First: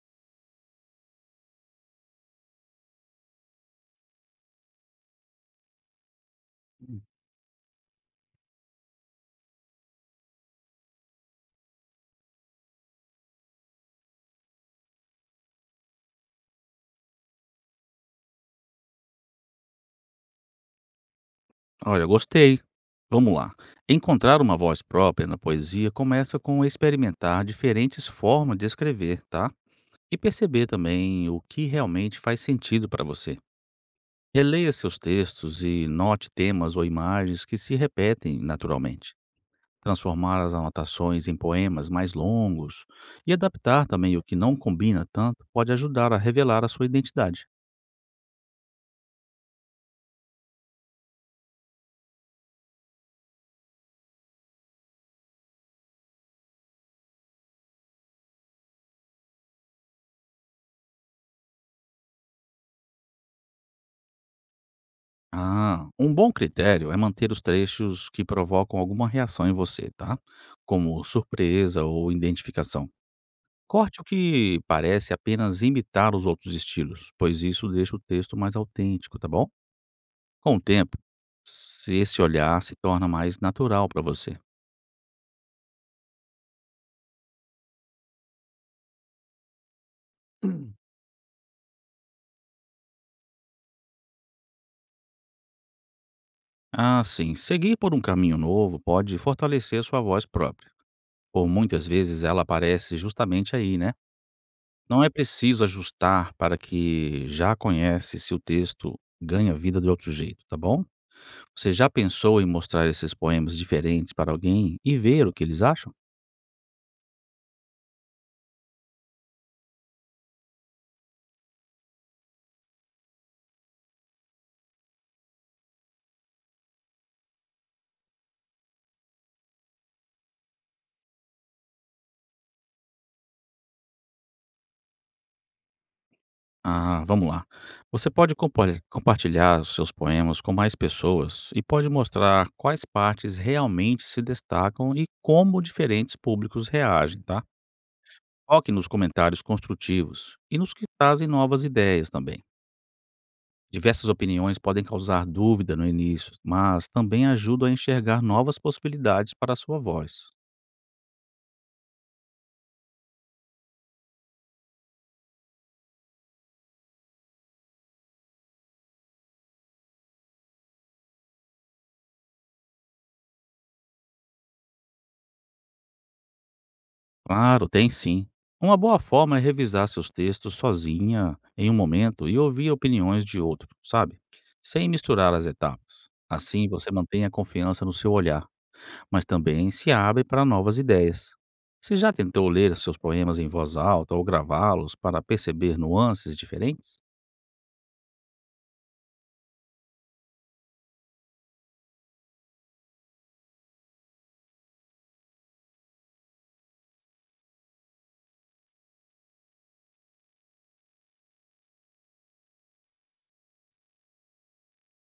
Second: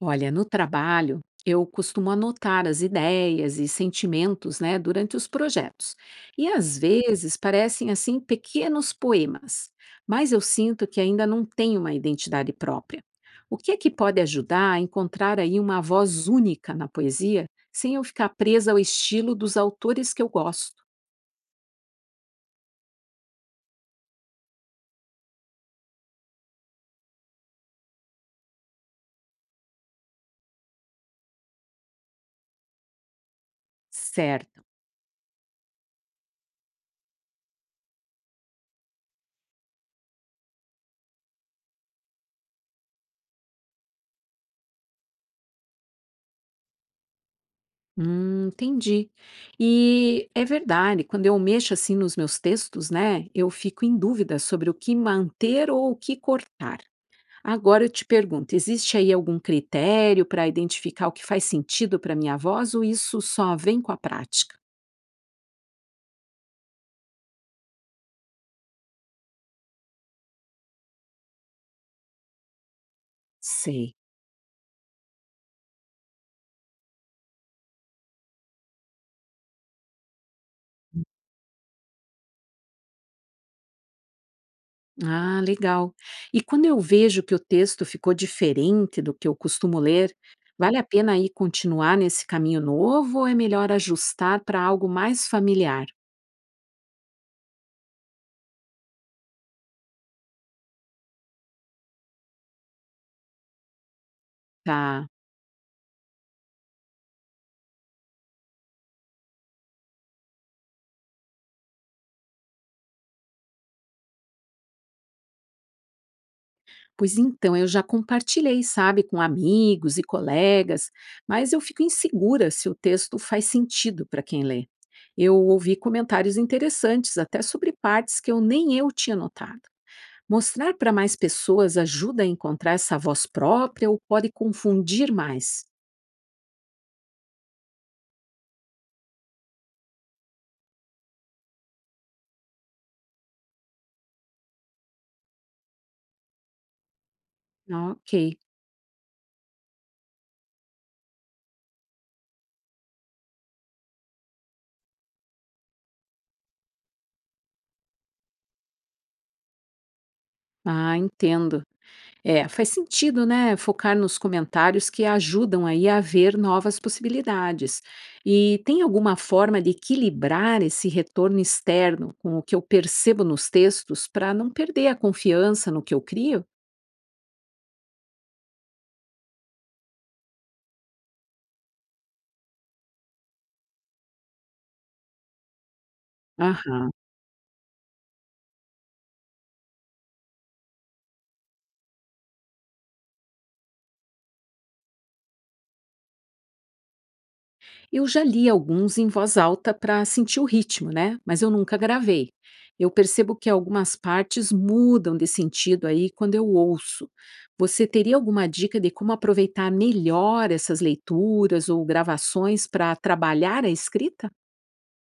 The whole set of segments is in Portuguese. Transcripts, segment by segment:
Olha, no trabalho, eu costumo anotar as ideias e sentimentos, né, durante os projetos. E às Hum. vezes parecem assim pequenos poemas, mas eu sinto que ainda não tenho uma identidade própria. O que é que pode ajudar a encontrar aí uma voz única na poesia, sem eu ficar presa ao estilo dos autores que eu gosto? Olha, gostei. Vamos lá. Encontrar uma voz própria na poesia começa com experimentar diferentes formas de escrever, tá? E perceber também o que realmente faz sentido para você. Certo. Releia seus textos e note temas ou imagens que se repetem naturalmente. Transformar as anotações em poemas mais longos e adaptar também o que não combina tanto pode ajudar a revelar a sua identidade. Entendi. E é verdade, quando eu mexo assim nos meus textos, né, eu fico em dúvida sobre o que manter ou o que cortar. Agora eu te pergunto, existe aí algum critério para identificar o que faz sentido para minha voz ou isso só vem com a prática? Ah, um bom critério é manter os trechos que provocam alguma reação em você, tá? Como surpresa ou identificação. Sei. Corte o que parece apenas imitar os outros estilos, pois isso deixa o texto mais autêntico, tá bom? Com o tempo, se esse olhar se torna mais natural para você. Ah, legal. E quando eu vejo que o texto ficou diferente do que eu costumo ler, vale a pena aí continuar nesse caminho novo ou é melhor ajustar para algo mais familiar? Ah, sim, seguir por um caminho novo pode fortalecer sua voz própria. Por muitas vezes ela aparece justamente aí, né? Não Tá. é preciso ajustar para que já conhece se o texto ganha vida de outro jeito, tá bom? Você já pensou em mostrar esses poemas diferentes para alguém e ver o que eles acham? Pois então, eu já compartilhei, sabe, com amigos e colegas, mas eu fico insegura se o texto faz sentido para quem lê. Eu ouvi comentários interessantes, até sobre partes que eu nem eu tinha notado. Mostrar para mais pessoas ajuda a encontrar essa voz própria ou pode confundir mais? Ah, vamos lá. Você pode compartilhar os seus poemas com mais pessoas e pode mostrar quais partes realmente se destacam e como diferentes públicos reagem, tá? Ah, ok, Foque nos comentários construtivos e nos que trazem novas ideias também. Diversas opiniões podem causar dúvida no início, mas também ajudam a enxergar novas possibilidades para a sua voz. ah, entendo. É, faz sentido, né, focar nos comentários que ajudam aí a ver novas possibilidades. E tem alguma forma de equilibrar esse retorno externo com o que eu percebo nos textos para não perder a confiança no que eu crio? Claro, tem sim. Uma boa forma é revisar seus textos sozinha em um momento e ouvir opiniões de outro, sabe? Sem misturar as etapas. Assim Aham. você mantém a confiança no seu olhar, mas também se abre para novas ideias. Você já tentou ler seus poemas em voz alta ou gravá-los para perceber nuances diferentes? Eu já li alguns em voz alta para sentir o ritmo, né? Mas eu nunca gravei. Eu percebo que algumas partes mudam de sentido aí quando eu ouço. Você teria alguma dica de como aproveitar melhor essas leituras ou gravações para trabalhar a escrita?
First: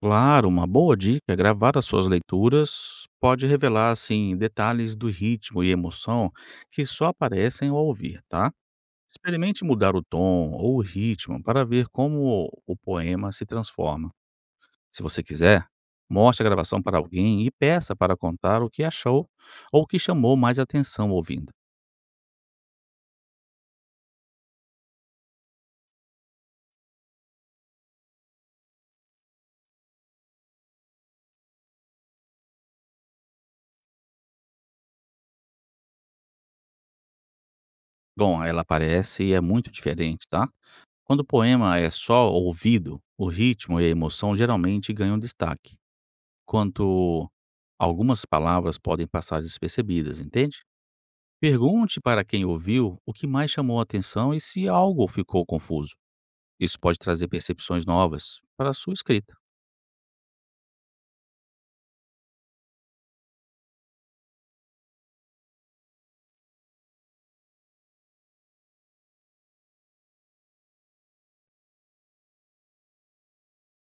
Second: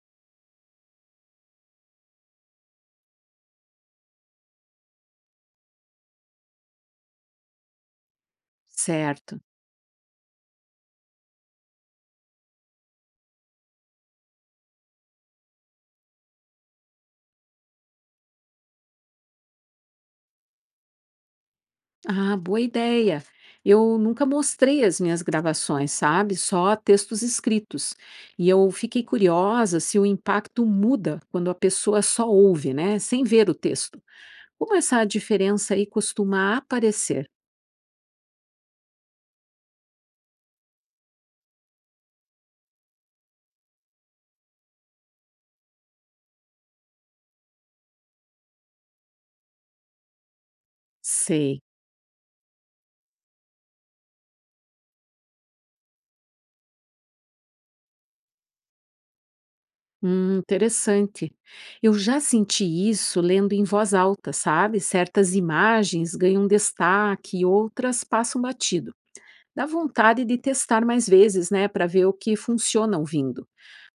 Claro, uma boa dica é gravar as suas leituras pode revelar assim detalhes do ritmo e emoção que só aparecem ao ouvir, tá? Certo. Experimente mudar o tom ou o ritmo para ver como o poema se transforma. Se você quiser, mostre a gravação para alguém e peça para contar o que achou ou o que chamou mais atenção ouvindo. Ah, boa ideia. Eu nunca mostrei as minhas gravações, sabe? Só textos escritos. E eu fiquei curiosa se o impacto muda quando a pessoa só ouve, né? Sem ver o texto. Como essa diferença aí costuma aparecer? Bom, ela aparece e é muito diferente, tá? Quando o poema é só ouvido, o ritmo e a emoção geralmente ganham destaque, enquanto algumas palavras podem passar despercebidas, entende? Sei. Pergunte para quem ouviu o que mais chamou a atenção e se algo ficou confuso. Isso pode trazer percepções novas para a sua escrita. Interessante. Eu já senti isso lendo em voz alta, sabe? Certas imagens ganham destaque e outras passam batido. Dá vontade de testar mais vezes, né, para ver o que funciona ouvindo.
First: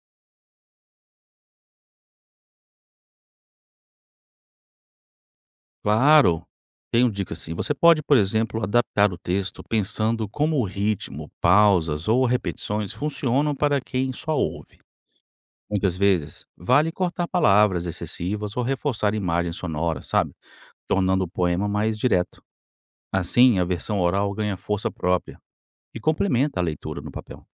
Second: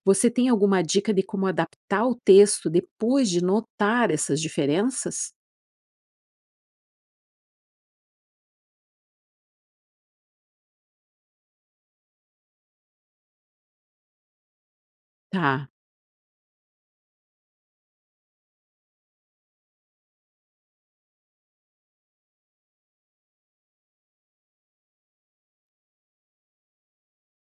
Você tem alguma dica de como adaptar o texto depois de notar essas diferenças? Claro, tenho dica assim. Você pode, por exemplo, adaptar o texto pensando como o ritmo, pausas ou repetições funcionam para quem só ouve. Tá. Muitas vezes, vale cortar palavras excessivas ou reforçar imagens sonoras, sabe? Tornando o poema mais direto. Assim, a versão oral ganha força própria e complementa a leitura no papel.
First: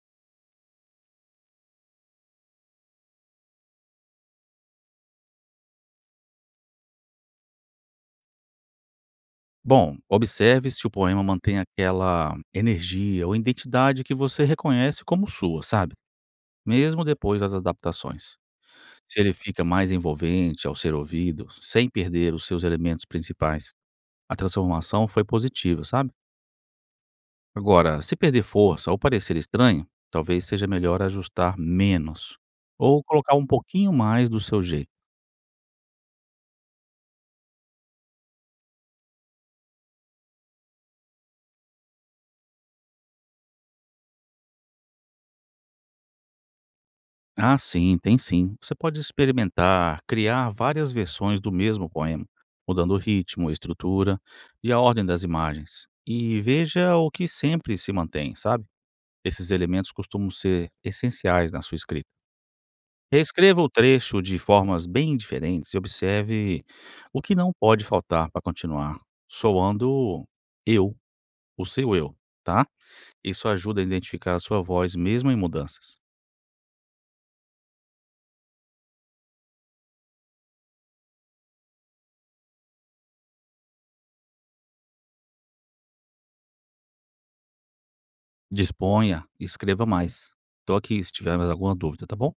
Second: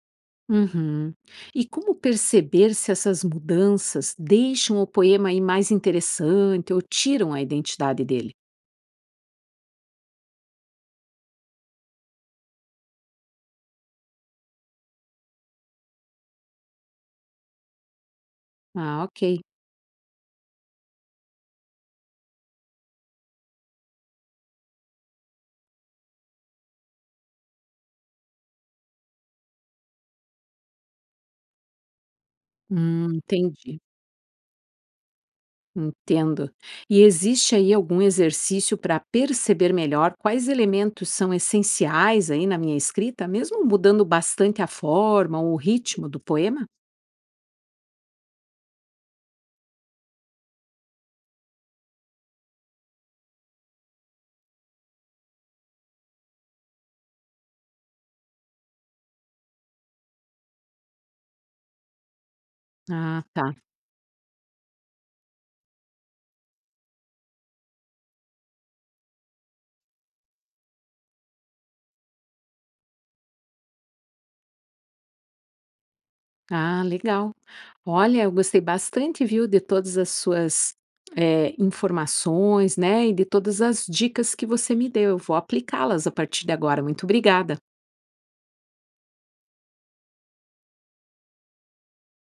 Uhum. E como perceber se essas mudanças deixam o poema aí mais interessante ou tiram a identidade dele? Bom, observe se o poema mantém aquela energia ou identidade que você reconhece como sua, sabe? Mesmo depois das adaptações. Ah, Se ele ok. fica mais envolvente ao ser ouvido, sem perder os seus elementos principais, a transformação foi positiva, sabe? Agora, se perder força ou parecer estranho, talvez seja melhor ajustar menos ou colocar um Entendi. pouquinho mais do seu jeito. Entendo. E existe aí algum exercício para perceber melhor quais elementos são essenciais aí na minha escrita, mesmo mudando bastante a forma ou o ritmo do poema? Ah, sim, tem sim. Você pode experimentar, criar várias versões do mesmo poema, mudando o ritmo, a estrutura e a ordem das imagens. E veja o que sempre se mantém, sabe? Esses elementos costumam ser essenciais na sua escrita. Ah, tá. Reescreva o trecho de formas bem diferentes e observe o que não pode faltar para continuar soando eu, o seu eu, tá? Isso ajuda a identificar a sua voz mesmo em mudanças. Ah, legal. Olha, eu gostei bastante, viu, de todas as suas informações, né, e de todas as dicas que você me deu. Eu vou aplicá-las a partir de agora. Muito obrigada. Disponha e escreva mais. Tô aqui se tiver mais alguma dúvida, tá bom?